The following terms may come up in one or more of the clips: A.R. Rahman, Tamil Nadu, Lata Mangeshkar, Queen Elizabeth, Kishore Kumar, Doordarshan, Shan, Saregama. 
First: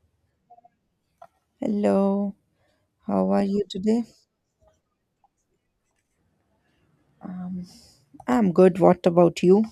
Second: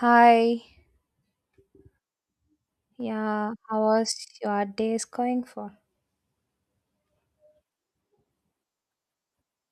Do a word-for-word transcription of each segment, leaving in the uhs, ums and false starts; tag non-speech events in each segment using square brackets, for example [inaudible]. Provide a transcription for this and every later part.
Hi, Hello, how are yeah, you how today? was your day is going for? [laughs] I'm good. What about you?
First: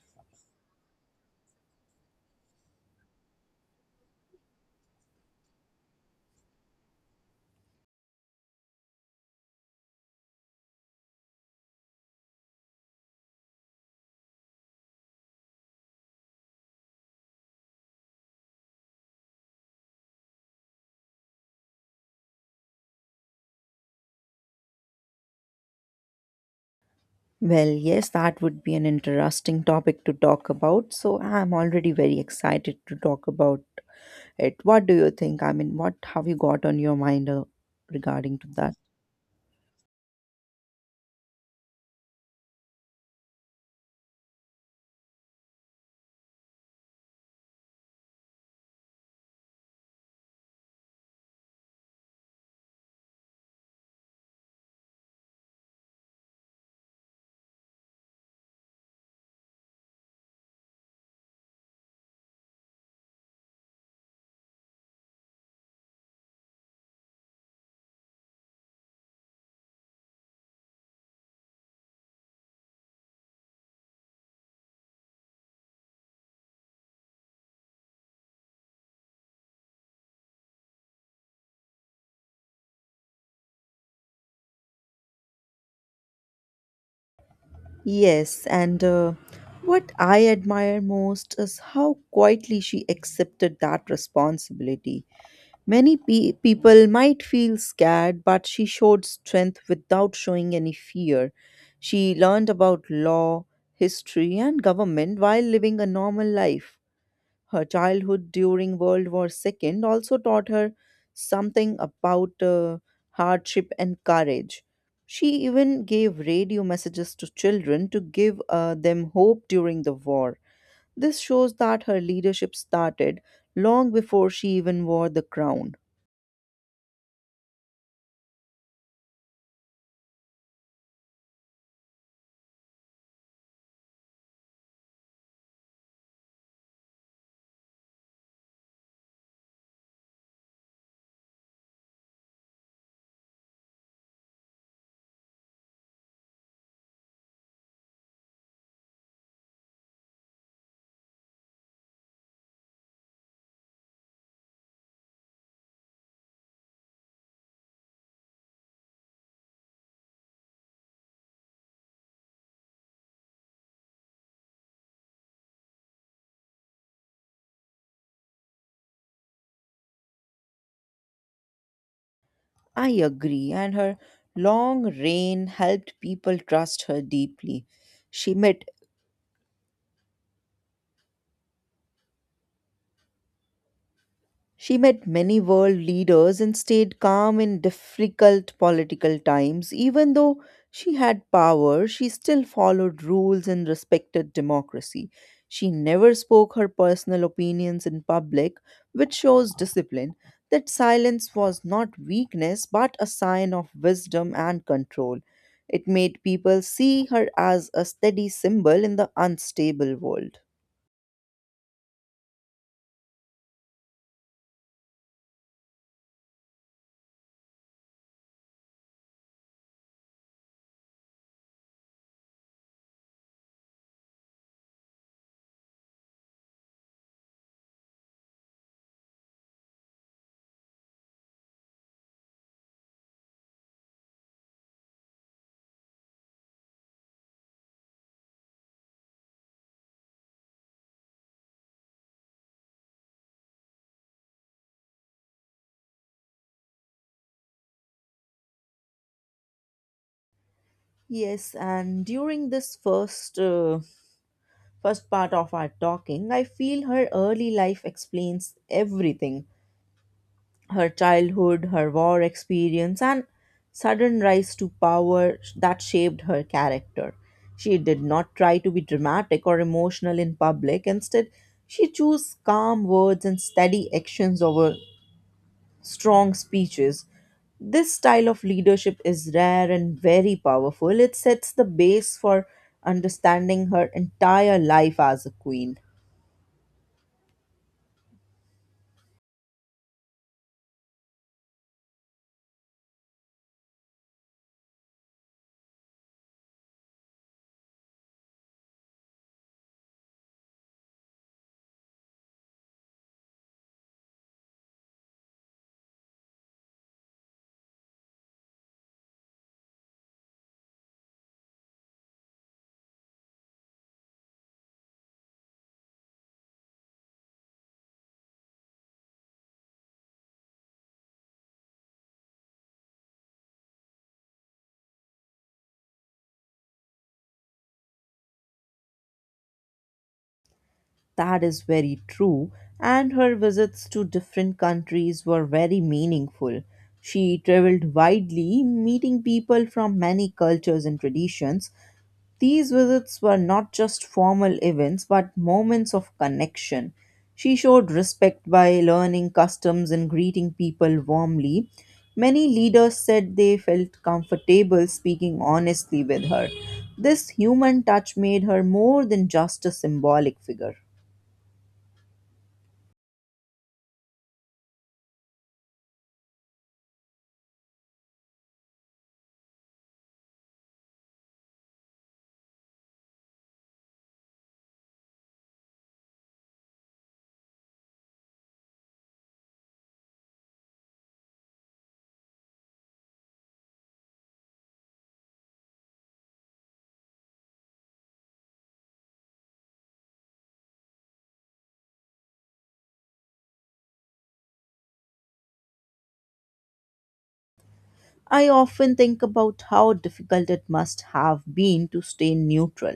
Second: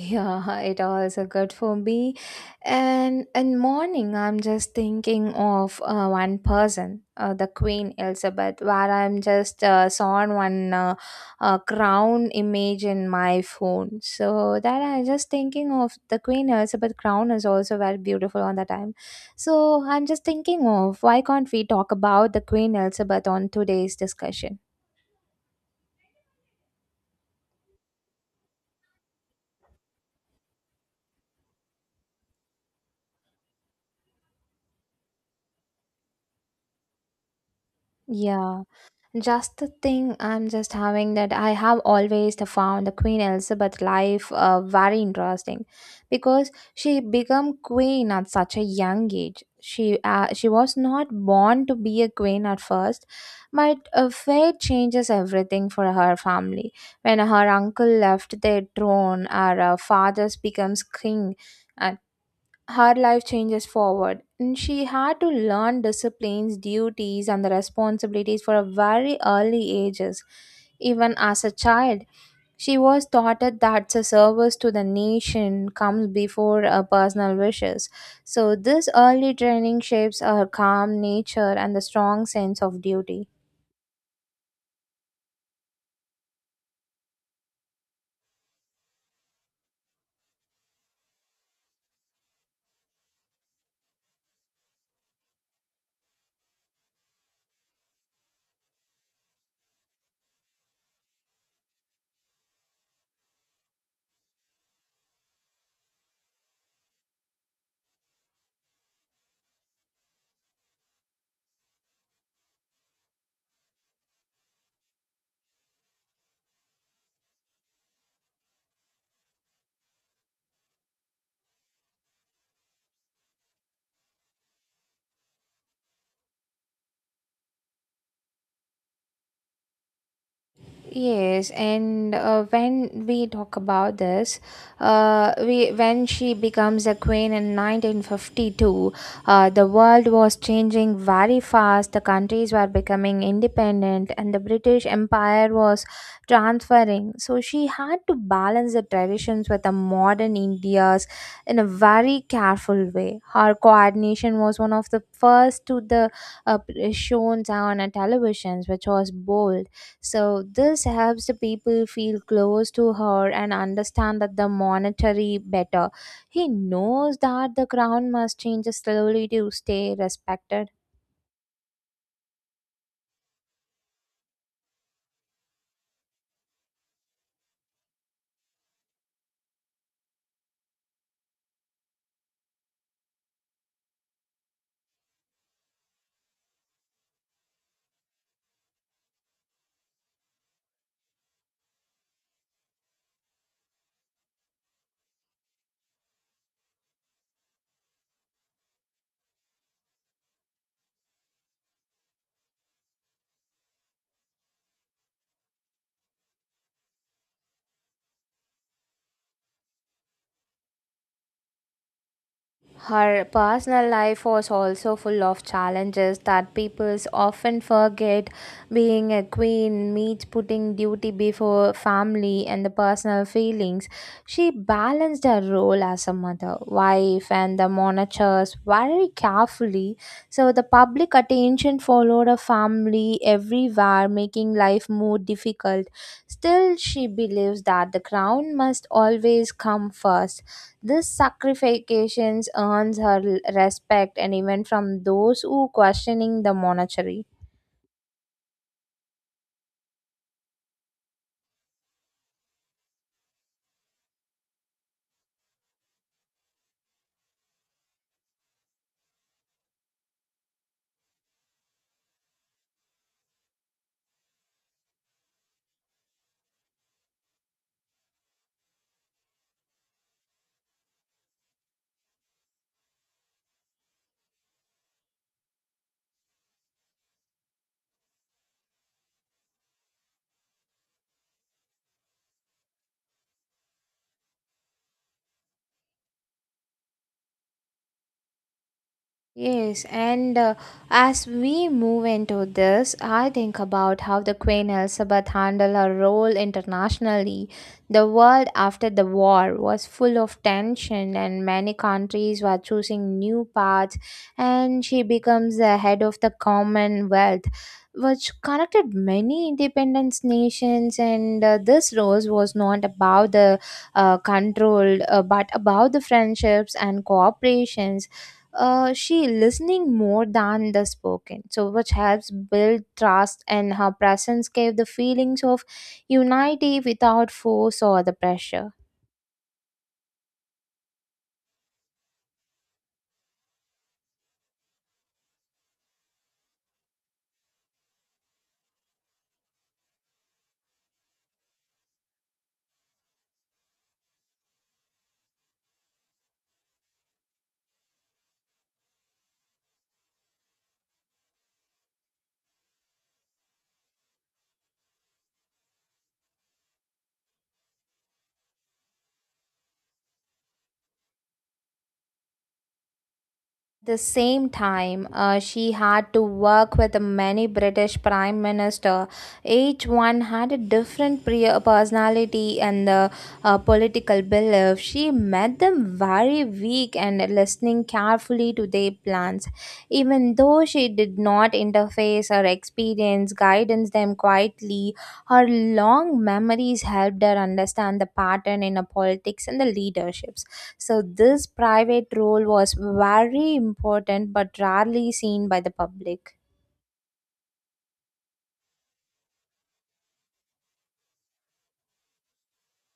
Yeah, it also good for me. And in morning, I'm just thinking of uh, one person, uh, the Queen Elizabeth, where I'm just uh, saw one uh, uh, crown image in my phone. So that I'm just thinking of the Queen Elizabeth crown is also very beautiful on the time. So I'm just thinking of why can't we talk about the Queen Elizabeth on today's discussion? Well, yes, that would be an interesting topic to talk about. So I'm already very excited to talk about it. What do you think? I mean, what have you got on your mind uh, regarding to Yeah. that? Just the thing I'm just having that I have always the found the Queen Elizabeth life uh, very interesting because she became queen at such a young age. She uh, she was not born to be a queen at first, but uh, fate changes everything for her family. When her uncle left the throne, her uh, father's becomes king. uh, Her life changes forward and she had to learn disciplines duties and the responsibilities for a very early ages even as a child she was taught that the service to the nation comes before her personal wishes. So this early training shapes her calm nature and the strong sense of duty. Yes, and uh, what I admire most is how quietly she accepted that responsibility. Many pe- people might feel scared, but she showed strength without showing any fear. She learned about law, history, and government while living a normal life. Her childhood during World War two also taught her something about uh, hardship and courage. She even gave radio messages to children to give uh, them hope during the war. This shows that her leadership started long before she even wore the crown. Yes, and uh, when we talk about this, uh, we when she becomes a queen in nineteen fifty-two, uh, the world was changing very fast. The countries were becoming independent, and the British Empire was transferring. So she had to balance the traditions with the modern India's in a very careful way. Her coordination was one of the first to the uh, shown on a televisions, which was bold. So this helps the people feel close to her and understand that the monetary better. He knows that the crown must change slowly to stay respected. I agree, and her long reign helped people trust her deeply. She met She met many world leaders and stayed calm in difficult political times. Even though she had power, she still followed rules and respected democracy. She never spoke her personal opinions in public, which shows discipline. That silence was not weakness but a sign of wisdom and control. It made people see her as a steady symbol in the unstable world. Her personal life was also full of challenges that people often forget. Being a queen means putting duty before family and the personal feelings. She balanced her role as a mother, wife, and the monarchs very carefully. So the public attention followed her family everywhere, making life more difficult. Still, she believes that the crown must always come first. This sacrifications earns her l- respect and even from those who questioning the monarchy. Yes, and during this first uh, first part of our talking, I feel her early life explains everything, her childhood, her war experience, and sudden rise to power that shaped her character. She did not try to be dramatic or emotional in public. Instead, she chose calm words and steady actions over strong speeches. This style of leadership is rare and very powerful. It sets the base for understanding her entire life as a queen. Yes, and uh, as we move into this, I think about how the Queen Elizabeth handled her role internationally. The world after the war was full of tension, and many countries were choosing new paths, and she becomes the head of the Commonwealth, which connected many independent nations. And uh, this role was not about the uh, control, uh, but about the friendships and cooperations. Uh, she listening more than the spoken so which helps build trust and her presence gave the feelings of unity without force or the pressure. That is very true, and her visits to different countries were very meaningful. She traveled widely, meeting people from many cultures and traditions. These visits were not just formal events but moments of connection. She showed respect by learning customs and greeting people warmly. Many leaders said they felt comfortable speaking honestly with her. This human touch made her more than just a symbolic figure. The same time, uh, she had to work with many British prime minister. Each one had a different pre- uh, personality and uh, uh, political belief. She met them very weak and listening carefully to their plans. Even though she did not interface her experience, guidance them quietly. Her long memories helped her understand the pattern in the politics and the leaderships. So this private role was very important but rarely seen by the public. I often think about how difficult it must have been to stay neutral.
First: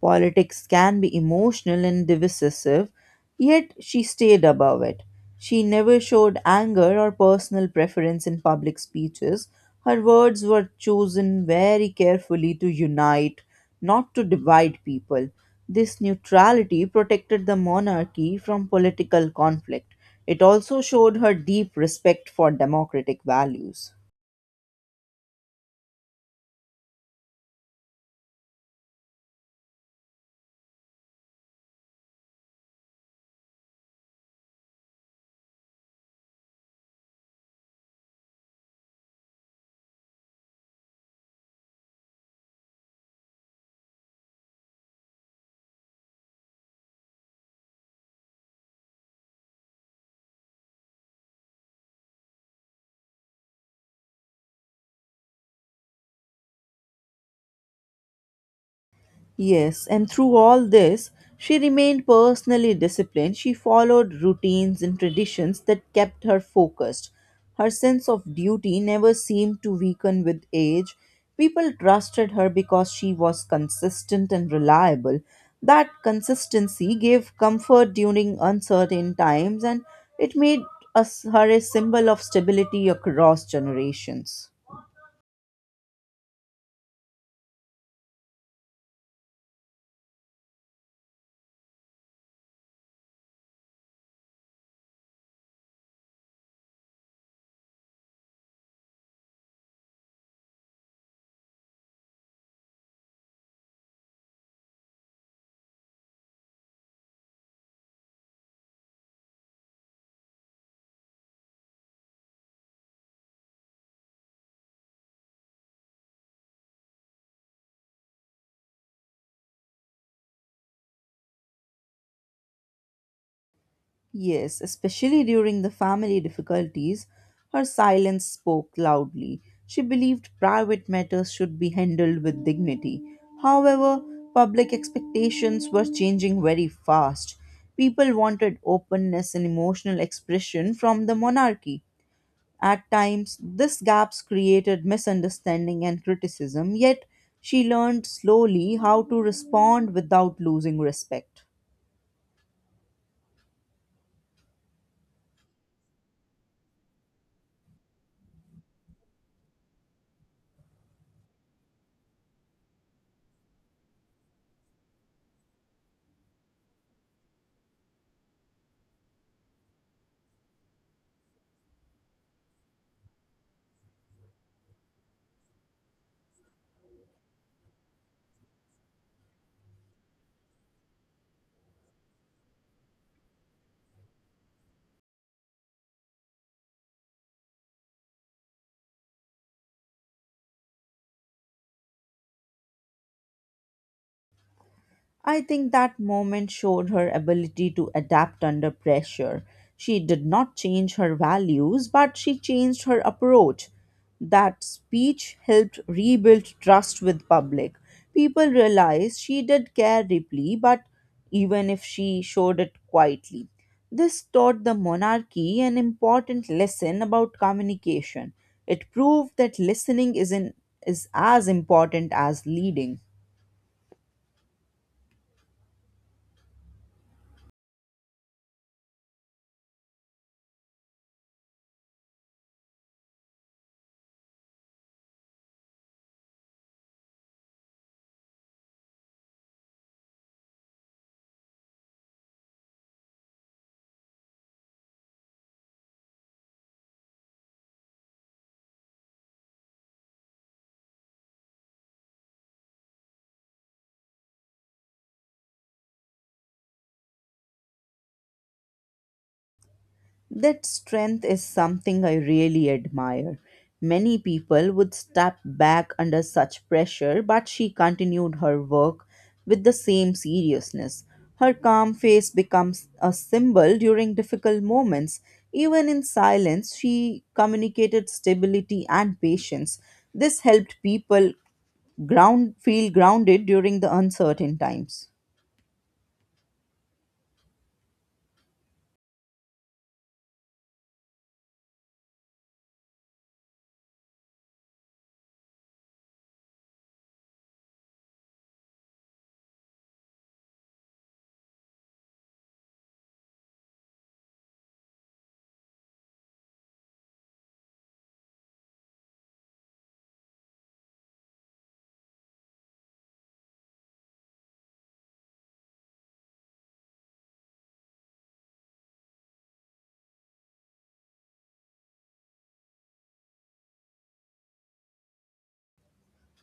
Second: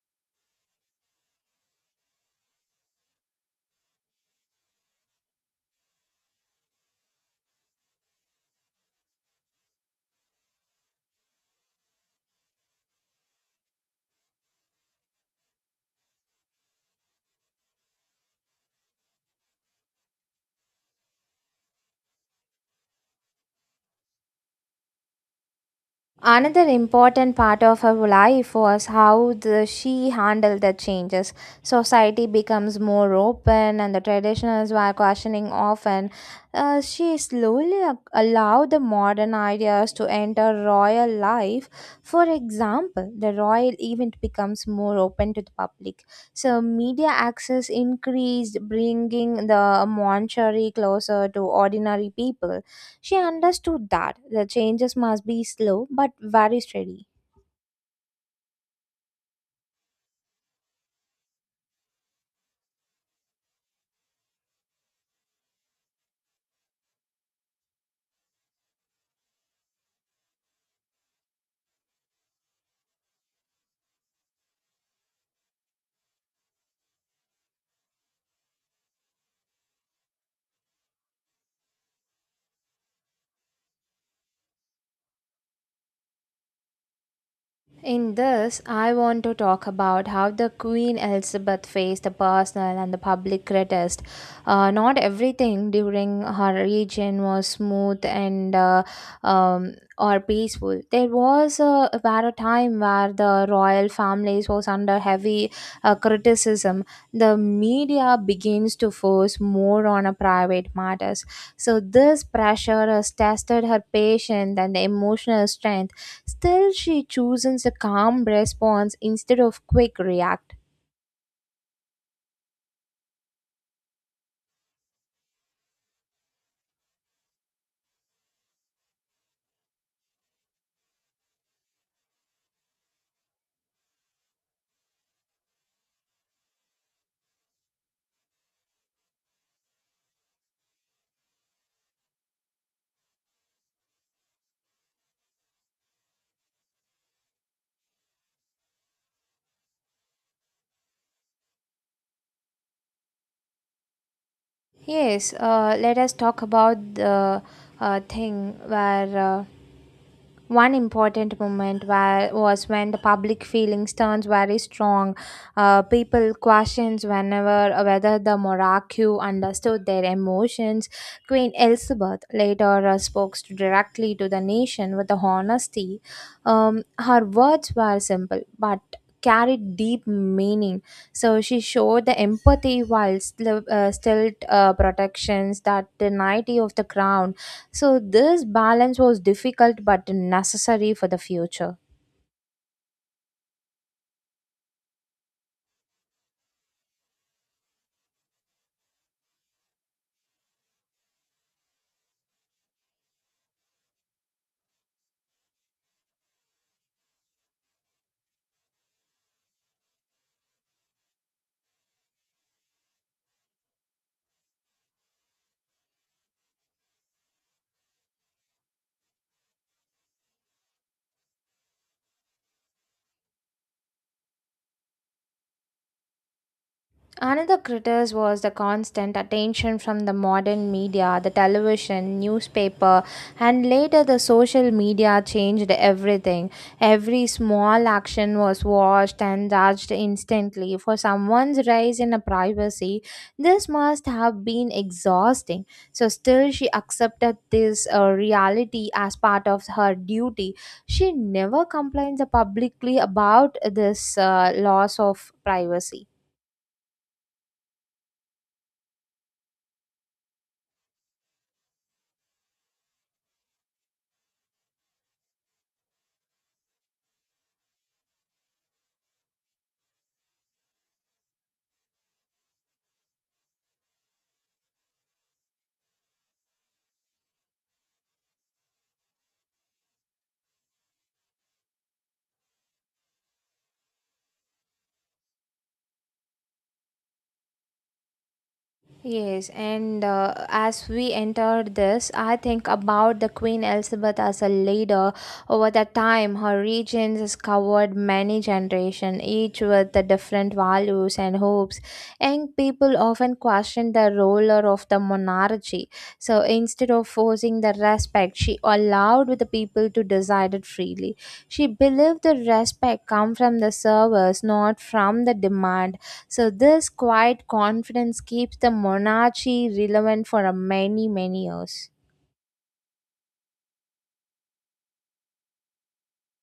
Politics can be emotional and divisive, yet she stayed above it. She never showed anger or personal preference in public speeches. Her words were chosen very carefully to unite, not to divide people. This neutrality protected the monarchy from political conflict. It also showed her deep respect for democratic values. Another important part of her life was how the, she handled the changes. Society becomes more open, and the traditionals were questioning often. Uh, she slowly a- allowed the modern ideas to enter royal life. For example, the royal event becomes more open to the public. So, media access increased, bringing the monarchy closer to ordinary people. She understood that the changes must be slow but very steady. Yes, and through all this, she remained personally disciplined. She followed routines and traditions that kept her focused. Her sense of duty never seemed to weaken with age. People trusted her because she was consistent and reliable. That consistency gave comfort during uncertain times, and it made us, her a symbol of stability across generations. In this, I want to talk about how the Queen Elizabeth faced the personal and the public protest. Uh, not everything during her reign was smooth and uh, um, or peaceful. There was a, were a time where the royal families was under heavy uh, criticism. The media begins to force more on a private matters. So this pressure has tested her patience and the emotional strength. Still, she chooses a calm response instead of quick react. Yes, especially during the family difficulties, her silence spoke loudly. She believed private matters should be handled with dignity. However, public expectations were changing very fast. People wanted openness and emotional expression from the monarchy. At times, these gaps created misunderstanding and criticism, yet she learned slowly how to respond without losing respect. Yes, uh, let us talk about the uh, thing where. Uh, One important moment wa- was when the public feelings turns very strong. Uh, people questions whenever uh, whether the monarchy understood their emotions. Queen Elizabeth later uh, spoke to- directly to the nation with the honesty. Um, her words were simple but carried deep meaning. So she showed the empathy while still, uh, still uh, protections that the dignity of the crown. So, this balance was difficult but necessary for the future. I think that moment showed her ability to adapt under pressure. She did not change her values, but she changed her approach. That speech helped rebuild trust with public. People realized she did care deeply, but even if she showed it quietly. This taught the monarchy an important lesson about communication. It proved that listening is, in, is as important as leading. Another critique was the constant attention from the modern media, the television, newspaper, and later the social media changed everything. Every small action was watched and judged instantly. For someone's rise in a privacy, this must have been exhausting. So still she accepted this uh, reality as part of her duty. She never complains publicly about this uh, loss of privacy. That strength is something I really admire. Many people would step back under such pressure, but she continued her work with the same seriousness. Her calm face becomes a symbol during difficult moments. Even in silence, she communicated stability and patience. This helped people ground, feel grounded during the uncertain times. Yes, and uh, as we enter this, I think about the Queen Elizabeth as a leader. Over the time, her regions has covered many generations, each with the different values and hopes. Young people often question the ruler of the monarchy. So instead of forcing the respect, she allowed the people to decide it freely. She believed the respect come from the service, not from the demand. So this quiet confidence keeps the monarchy relevant for a many many years.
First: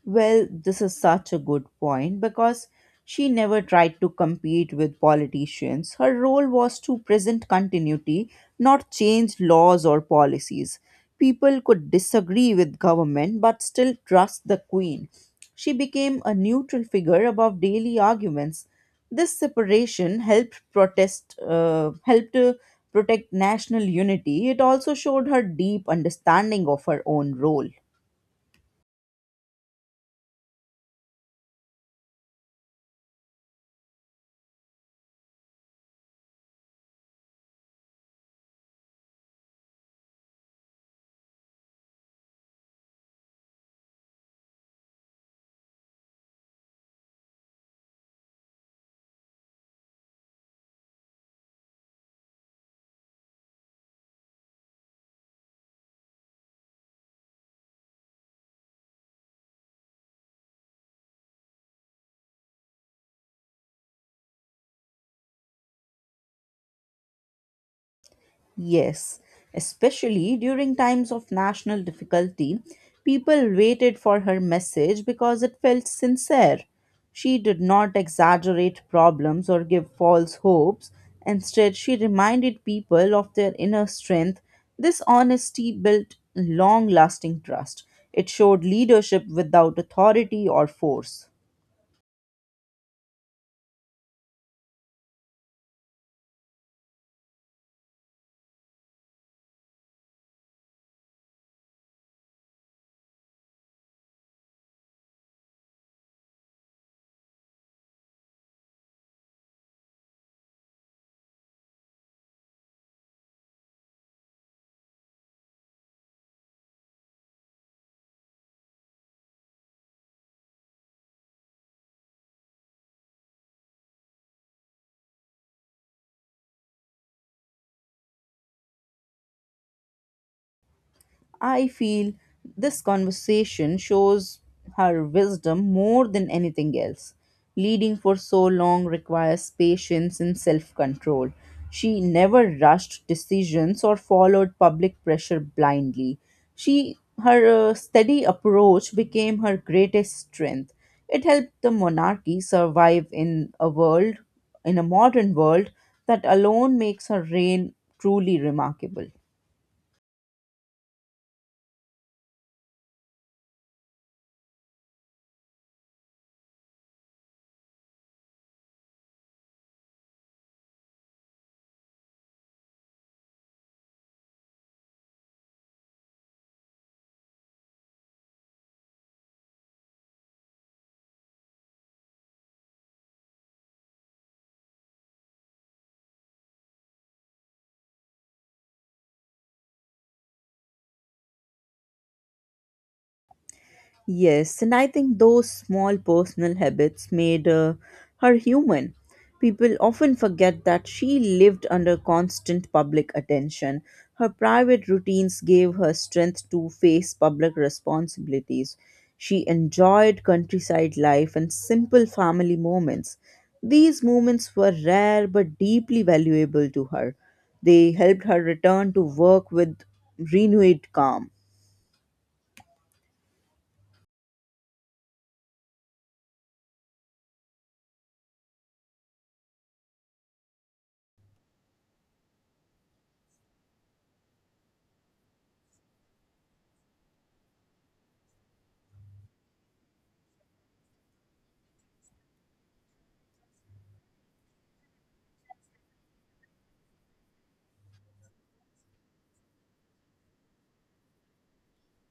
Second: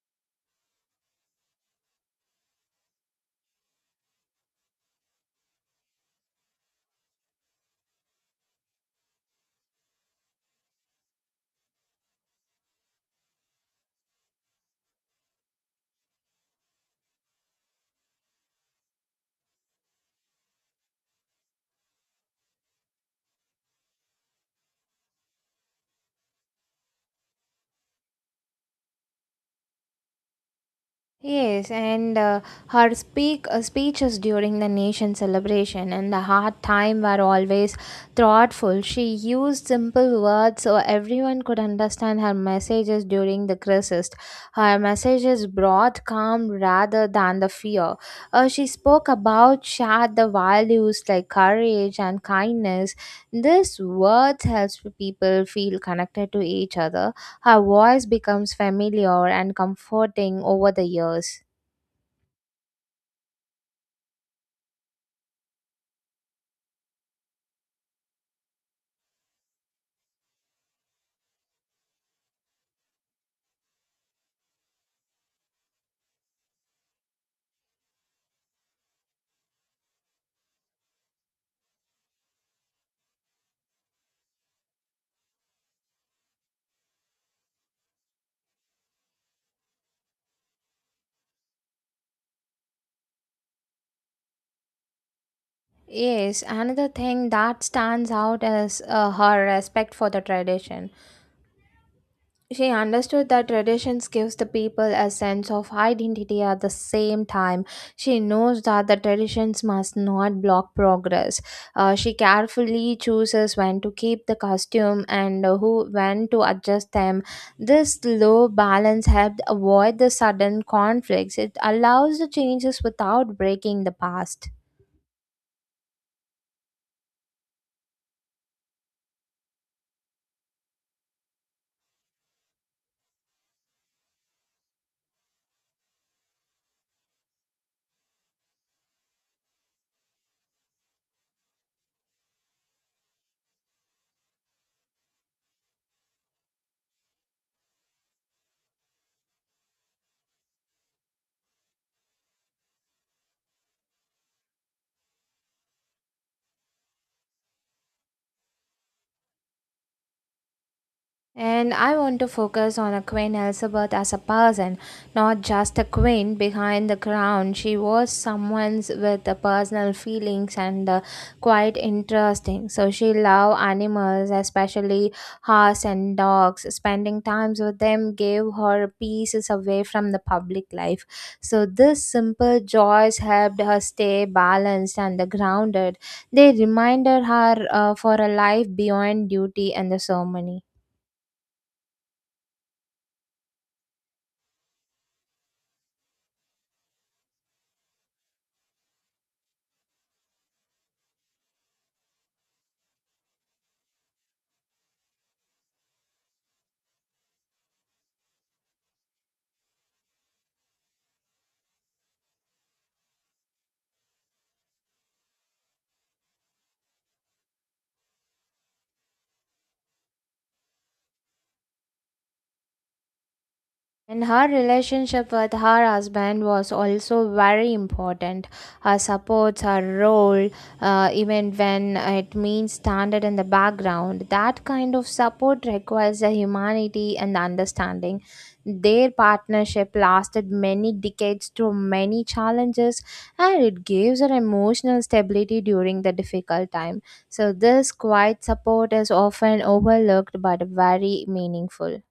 Well, this is such a good point because she never tried to compete with politicians. Her role was to present continuity, not change laws or policies. People could disagree with government but still trust the queen. She became a neutral figure above daily arguments. This separation helped protest uh, helped to protect national unity. It also showed her deep understanding of her own role. Yes, and uh, her speak uh, speeches during the nation celebration and the hard time were always thoughtful. She used simple words so everyone could understand her messages during the crisis. Her messages brought calm rather than the fear. Uh, she spoke about shared the values like courage and kindness. This words helps people feel connected to each other. Her voice becomes familiar and comforting over the years. Yes, especially during times of national difficulty, people waited for her message because it felt sincere. She did not exaggerate problems or give false hopes. Instead, she reminded people of their inner strength. This honesty built long lasting trust. It showed leadership without authority or force. Yes, another thing that stands out is uh, her respect for the tradition. She understood that traditions gives the people a sense of identity at the same time. She knows that the traditions must not block progress. Uh, she carefully chooses when to keep the costume and who when to adjust them. This slow balance helped avoid the sudden conflicts. It allows the changes without breaking the past. I feel this conversation shows her wisdom more than anything else. Leading for so long requires patience and self control. She never rushed decisions or followed public pressure blindly. She, her uh, steady approach became her greatest strength. It helped the monarchy survive in a world, in a modern world, that alone makes her reign truly remarkable. And I want to focus on a Queen Elizabeth as a person, not just a queen behind the crown. She was someone with the personal feelings and uh, quite interesting. So she loved animals, especially horse and dogs. Spending times with them gave her pieces away from the public life. So this simple joys helped her stay balanced and grounded. They reminded her uh, for a life beyond duty and the ceremony. Yes, and I think those small personal habits made uh, her human. People often forget that she lived under constant public attention. Her private routines gave her strength to face public responsibilities. She enjoyed countryside life and simple family moments. These moments were rare but deeply valuable to her. They helped her return to work with renewed calm. And her relationship with her husband was also very important. Her supports, her role, uh, even when it means standard in the background. That kind of support requires the humanity and the understanding. Their partnership lasted many decades through many challenges, and it gives her emotional stability during the difficult time. So, this quiet support is often overlooked but very meaningful.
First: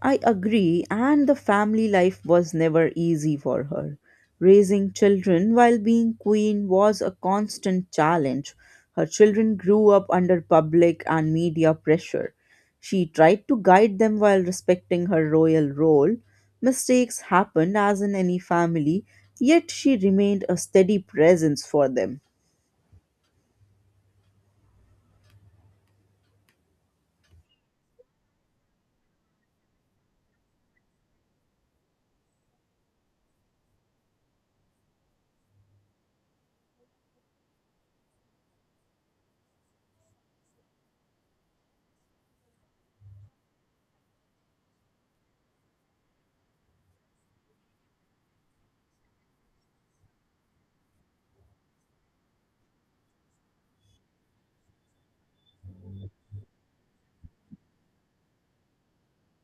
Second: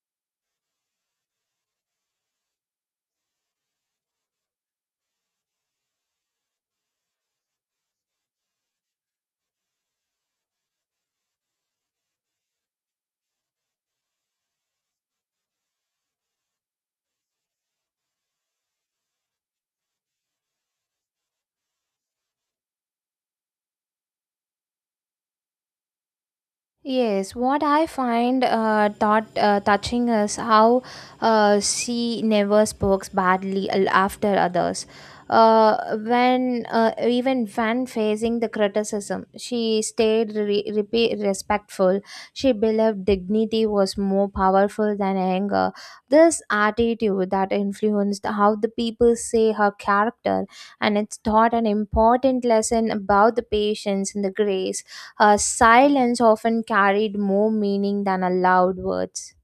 I agree, and the family life was never easy for her. Raising children while being queen was a constant challenge. Her children grew up under public and media pressure. She tried to guide them while respecting her royal role. Mistakes happened as in any family, yet she remained a steady presence for them. Yes, what I find uh, thought uh, touching is how uh, she never spoke badly al- after others. Uh, when uh, Even when facing the criticism, she stayed re- repe- respectful. She believed dignity was more powerful than anger. This attitude that influenced how the people say her character, and it's taught an important lesson about the patience and the grace. Uh, silence often carried more meaning than a loud words.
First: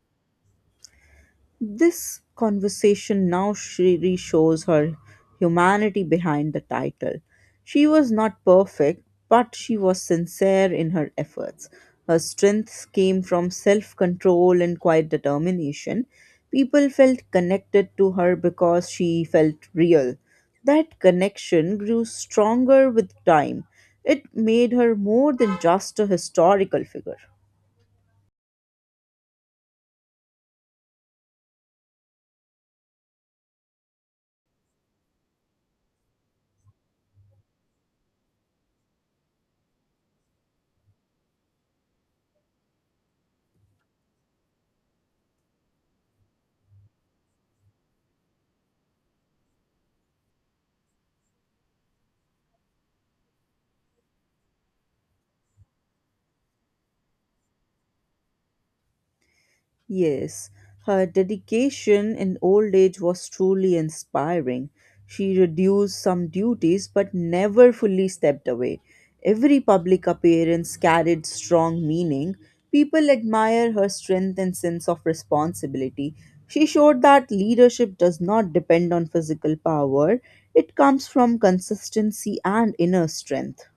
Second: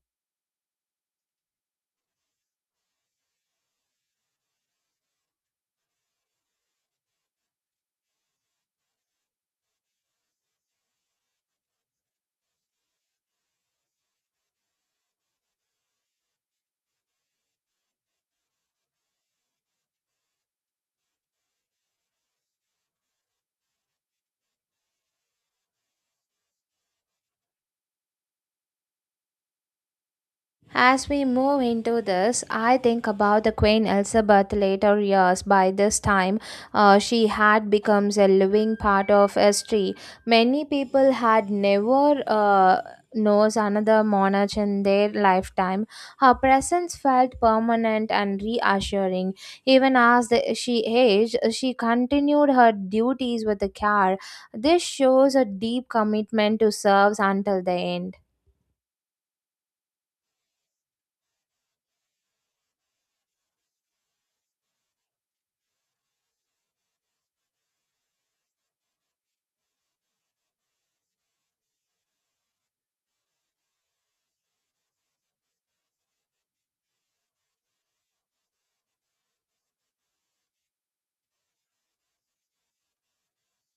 This conversation now she reshows her humanity behind the title. She was not perfect, but she was sincere in her efforts. Her strength came from self control and quiet determination. People felt connected to her because she felt real. That connection grew stronger with time. It made her more than just a historical figure. As we move into this, I think about the Queen Elizabeth later years. By this time, uh, she had become a living part of history. Many people had never uh, knows another monarch in their lifetime. Her presence felt permanent and reassuring. Even as the, she aged, she continued her duties with care. This shows a deep commitment to serve until the end. Yes, her dedication in old age was truly inspiring. She reduced some duties but never fully stepped away. Every public appearance carried strong meaning. People admire her strength and sense of responsibility. She showed that leadership does not depend on physical power, it comes from consistency and inner strength.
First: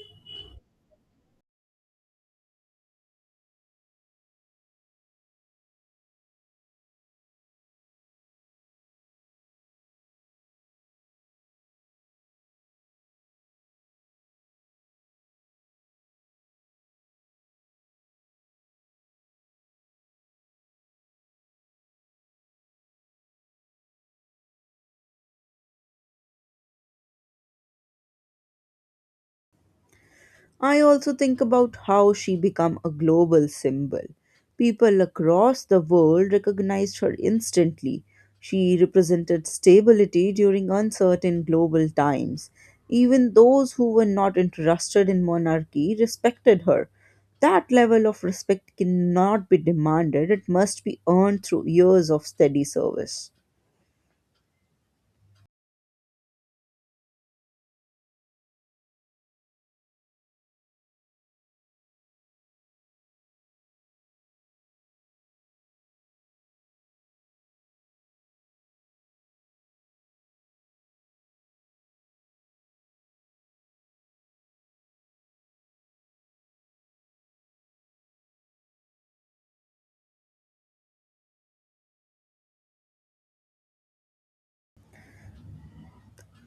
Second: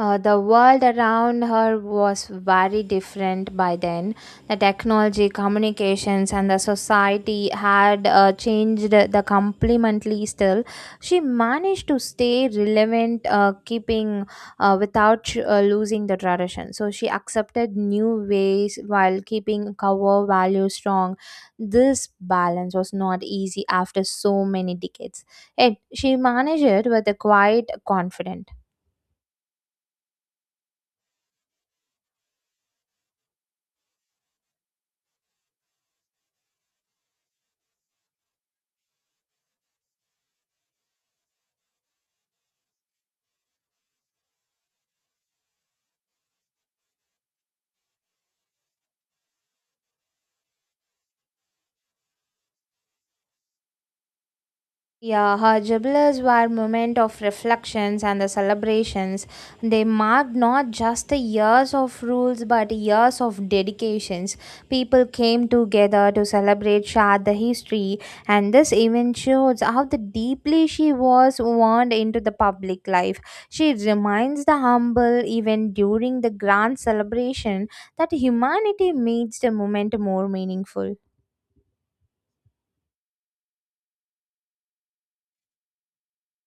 Uh, the world around her was very different by then. The technology, communications, and the society had uh, changed the completely. Still, she managed to stay relevant, uh, keeping uh, without uh, losing the tradition. So she accepted new ways while keeping core values strong. This balance was not easy after so many decades. Yet she managed it with a quiet confidence. I also think about how she became a global symbol. People across the world recognized her instantly. She represented stability during uncertain global times. Even those who were not interested in monarchy respected her. That level of respect cannot be demanded, it must be earned through years of steady service. Yeah, her jubilars were moment of reflections and the celebrations. They marked not just the years of rules but years of dedications. People came together to celebrate share the history, and this event shows how the deeply she was wound into the public life. She reminds the humble even during the grand celebration. That humanity makes the moment more meaningful.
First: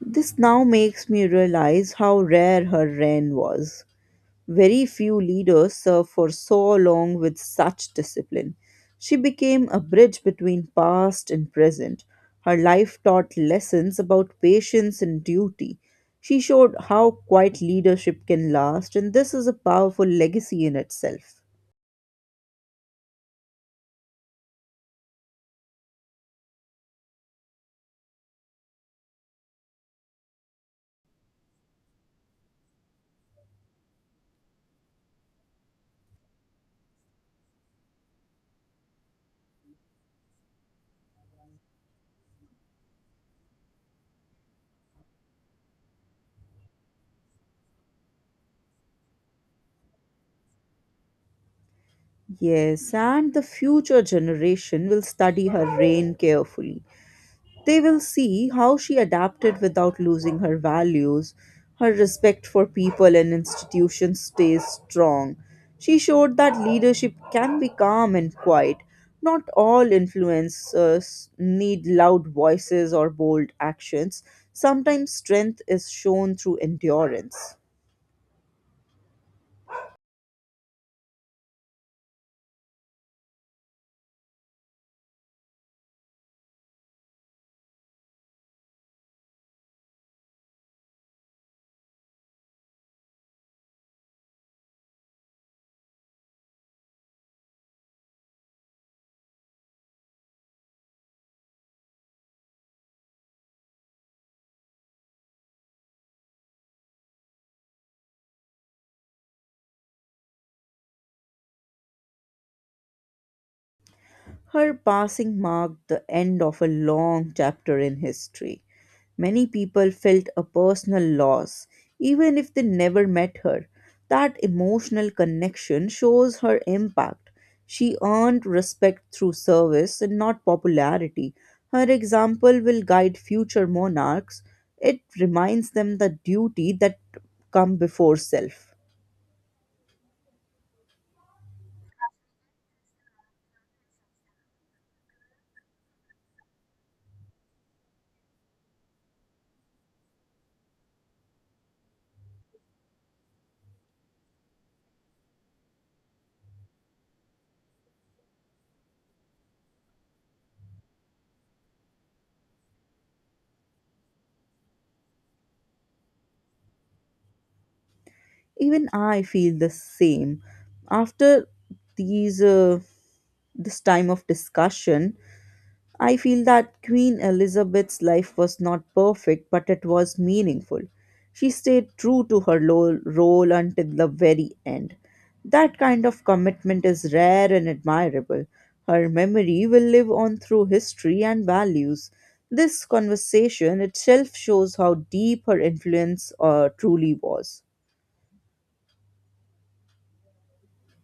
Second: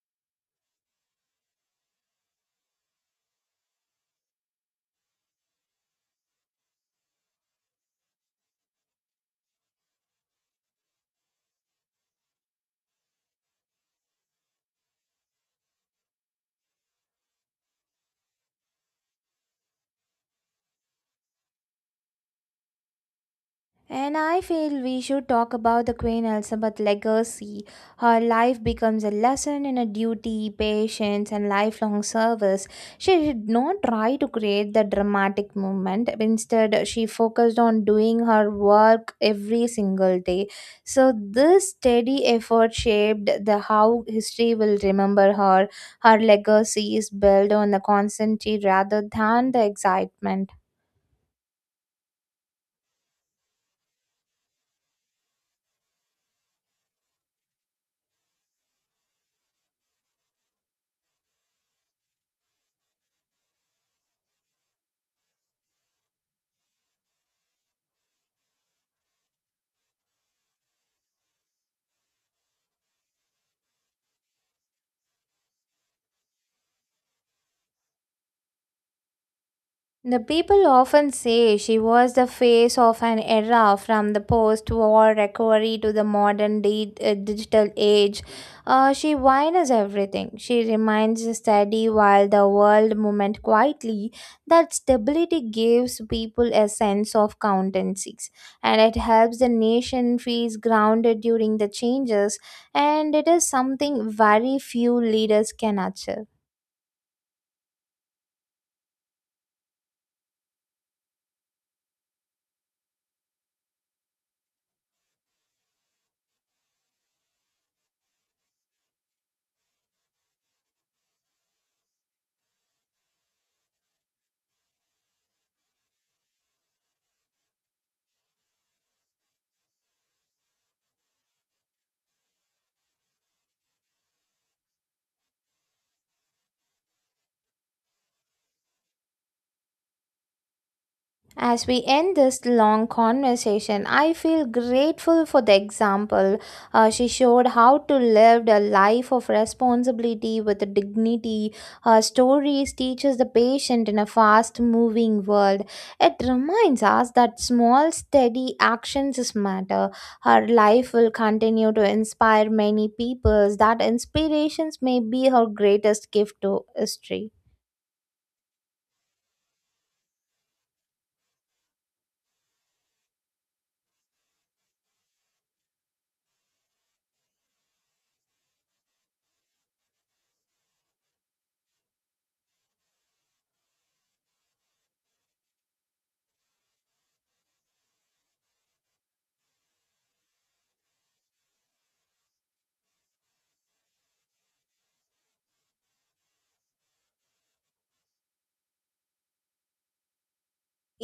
This now makes me realize how rare her reign was. Very few leaders serve for so long with such discipline. She became a bridge between past and present. Her life taught lessons about patience and duty. She showed how quiet leadership can last, and this is a powerful legacy in itself. And I feel we should talk about the Queen Elizabeth legacy. Her life becomes a lesson in a duty, patience, and lifelong service. She did not try to create the dramatic movement. Instead, she focused on doing her work every single day. So this steady effort shaped the how history will remember her. Her legacy is built on the constancy rather than the excitement. Yes, and the future generation will study her reign carefully. They will see how she adapted without losing her values. Her respect for people and institutions stays strong. She showed that leadership can be calm and quiet. Not all influencers need loud voices or bold actions. Sometimes strength is shown through endurance. The people often say she was the face of an era from the post war recovery to the modern di- uh, digital age. Uh, she wines everything. She remains steady while the world movement quietly. That stability gives people a sense of countencies and it helps the nation feels grounded during the changes, and it is something very few leaders can achieve. Her passing marked the end of a long chapter in history. Many people felt a personal loss, even if they never met her. That emotional connection shows her impact. She earned respect through service and not popularity. Her example will guide future monarchs. It reminds them the duty that come before self. As we end this long conversation, I feel grateful for the example. Uh, she showed how to live a life of responsibility with dignity. Her stories teaches the patient in a fast-moving world. It reminds us that small, steady actions is matter. Her life will continue to inspire many peoples. That inspirations may be her greatest gift to history. Even I feel the same. After these uh, this time of discussion, I feel that Queen Elizabeth's life was not perfect, but it was meaningful. She stayed true to her lo- role until the very end. That kind of commitment is rare and admirable. Her memory will live on through history and values. This conversation itself shows how deep her influence uh, truly was.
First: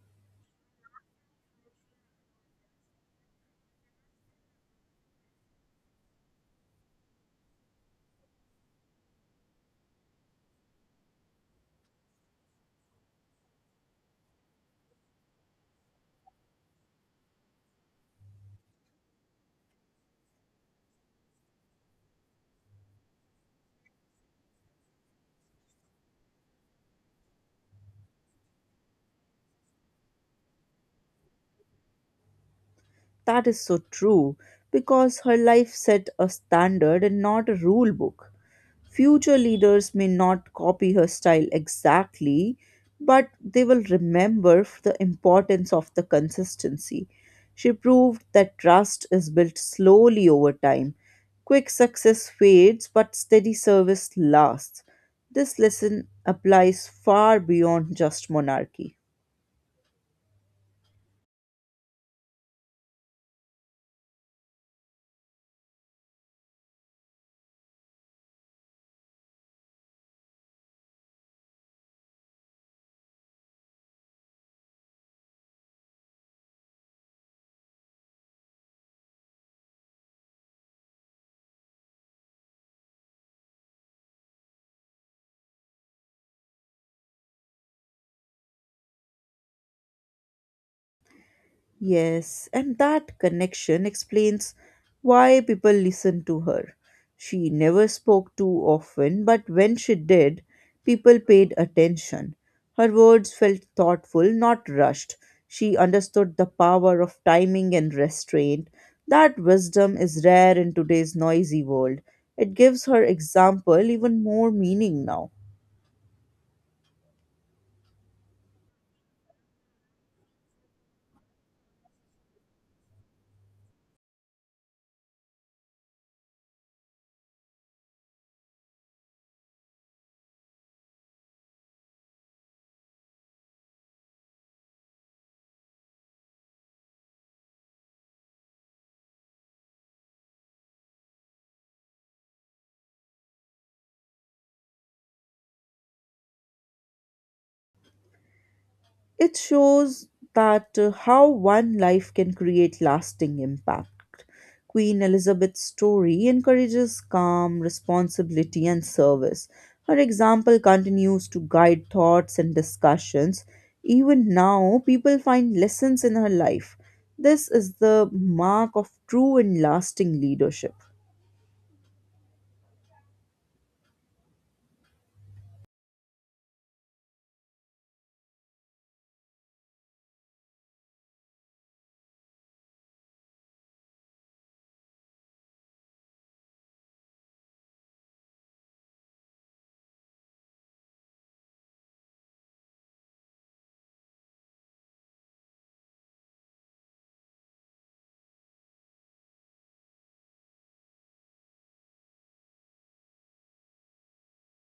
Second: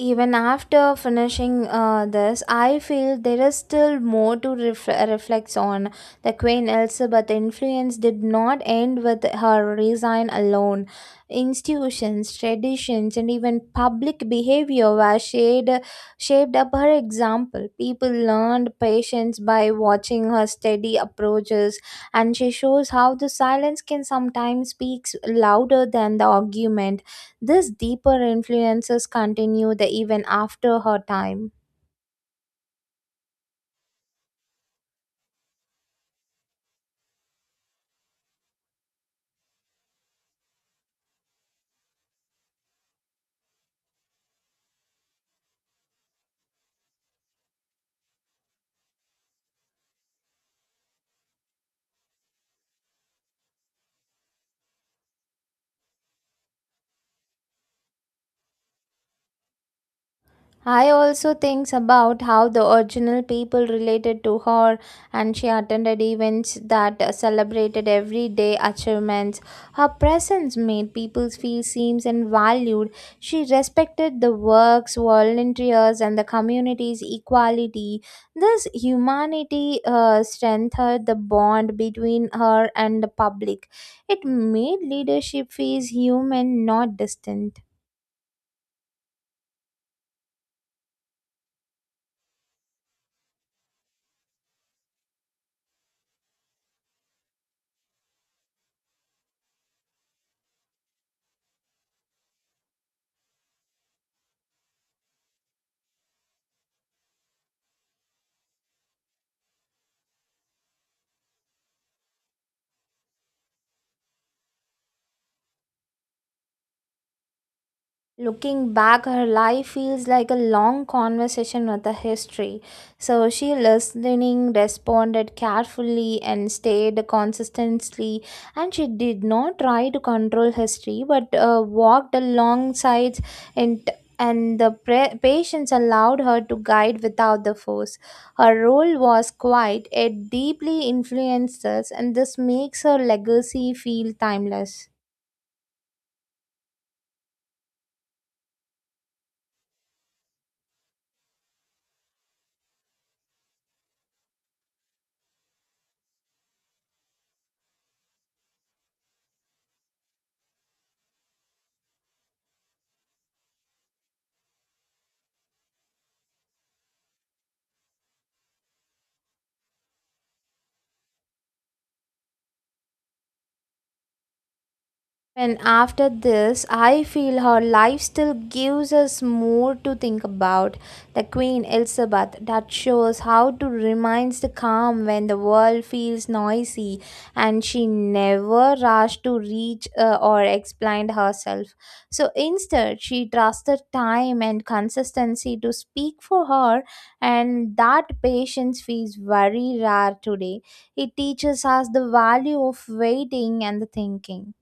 Even after finishing uh, this, I feel there is still more to ref- reflect on. The Queen Elizabeth influence did not end with her resign alone. Institutions, traditions, and even public behavior were shaped, shaped up her example. People learned patience by watching her steady approaches, and she shows how the silence can sometimes speak louder than the argument. These deeper influences continue the even after her time. That is so true because her life set a standard and not a rule book. Future leaders may not copy her style exactly, but they will remember the importance of the consistency. She proved that trust is built slowly over time. Quick success fades, but steady service lasts. This lesson applies far beyond just monarchy. I also thinks about how the original people related to her and she attended events that celebrated everyday achievements. Her presence made people feel seen and valued. She respected the works, volunteers and the community's equality. This humanity uh, strengthened the bond between her and the public. It made leadership feel human, not distant. Yes, and that connection explains why people listened to her. She never spoke too often, but when she did, people paid attention. Her words felt thoughtful, not rushed. She understood the power of timing and restraint. That wisdom is rare in today's noisy world. It gives her example even more meaning now. Looking back, her life feels like a long conversation with a history. So she listening, responded carefully, and stayed consistently. And she did not try to control history, but uh, walked alongside, and and the pre- patience allowed her to guide without the force. Her role was quiet; it deeply influences, and this makes her legacy feel timeless. It shows that uh, how one life can create lasting impact. Queen Elizabeth's story encourages calm, responsibility, and service. Her example continues to guide thoughts and discussions. Even now, people find lessons in her life. This is the mark of true and lasting leadership. And after this, I feel her life still gives us more to think about. The Queen Elizabeth that shows how to remain the calm when the world feels noisy, and she never rushed to reach uh, or explain herself. So instead, she trusted time and consistency to speak for her, and that patience feels very rare today. It teaches us the value of waiting and the thinking.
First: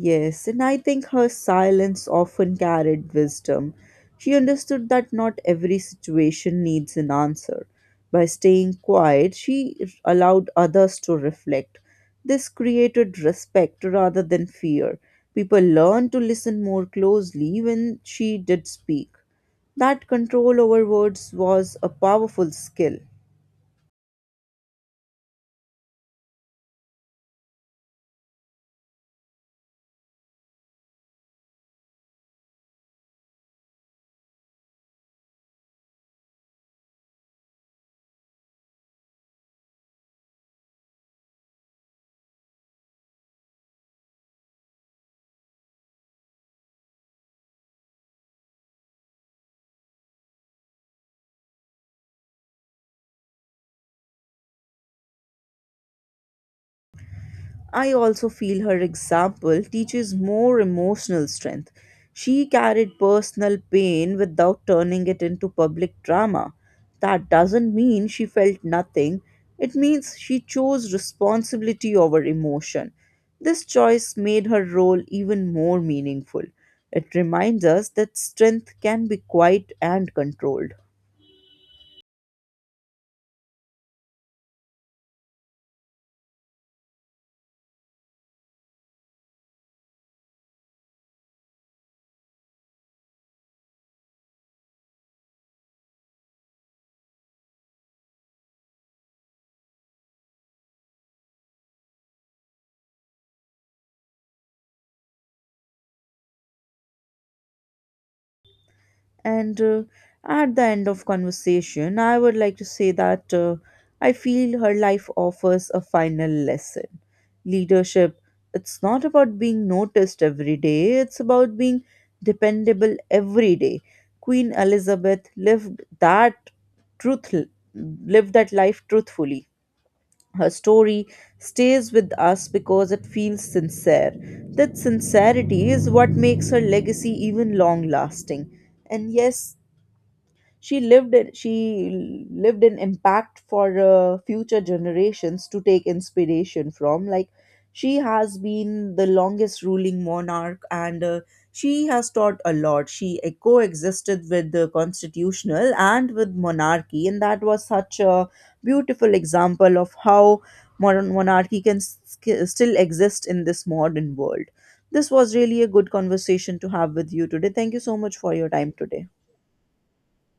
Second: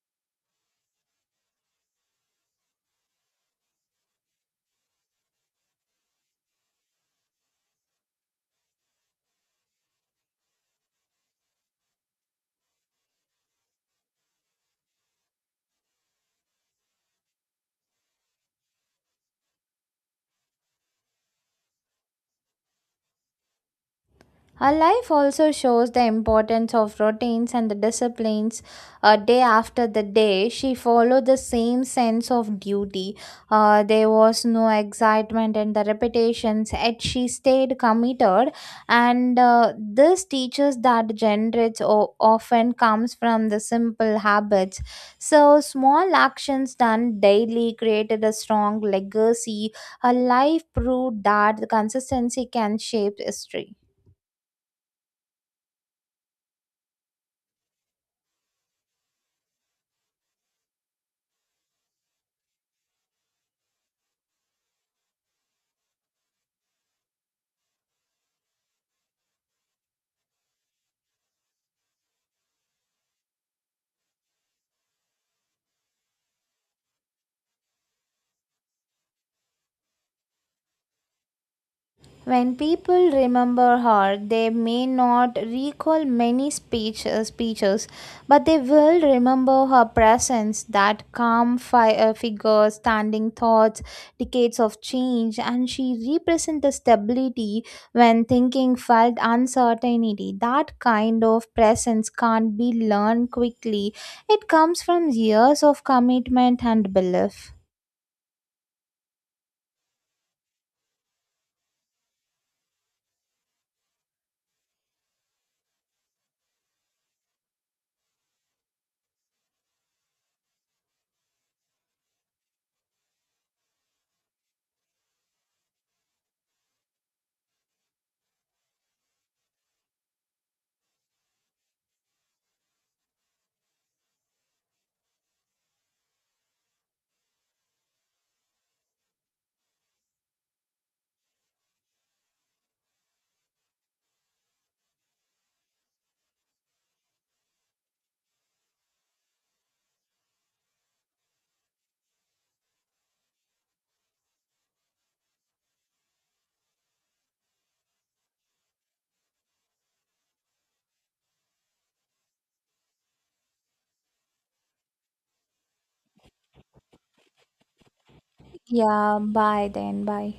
Yes, and I think her silence often carried wisdom. She understood that not every situation needs an answer. By staying quiet, she allowed others to reflect. This created respect rather than fear. People learned to listen more closely when she did speak. That control over words was a powerful skill. Her life also shows the importance of routines and the disciplines. Uh, day after the day, she followed the same sense of duty. Uh, there was no excitement in the repetitions, yet she stayed committed. And uh, this teaches that generates o- often comes from the simple habits. So, small actions done daily created a strong legacy. Her life proved that the consistency can shape history. I also feel her example teaches more emotional strength. She carried personal pain without turning it into public drama. That doesn't mean she felt nothing, it means she chose responsibility over emotion. This choice made her role even more meaningful. It reminds us that strength can be quiet and controlled. When people remember her, they may not recall many speech, uh, speeches, but they will remember her presence, that calm fi- uh, figure, standing thoughts, decades of change, and she represents the stability when thinking felt uncertainty. That kind of presence can't be learned quickly. It comes from years of commitment and belief. And uh, at the end of conversation, I would like to say that uh, I feel her life offers a final lesson. Leadership, it's not about being noticed every day, it's about being dependable every day. Queen Elizabeth lived that truth lived that life truthfully. Her story stays with us because it feels sincere. That sincerity is what makes her legacy even long lasting. And yes, she lived it, she lived in impact for uh, future generations to take inspiration from. Like she has been the longest ruling monarch, and uh, she has taught a lot. She uh, coexisted with the constitutional and with monarchy, and that was such a beautiful example of how modern monarchy can sk- still exist in this modern world. This was really a good conversation to have with you today. Thank you so much for your time today. Yeah, bye then, bye.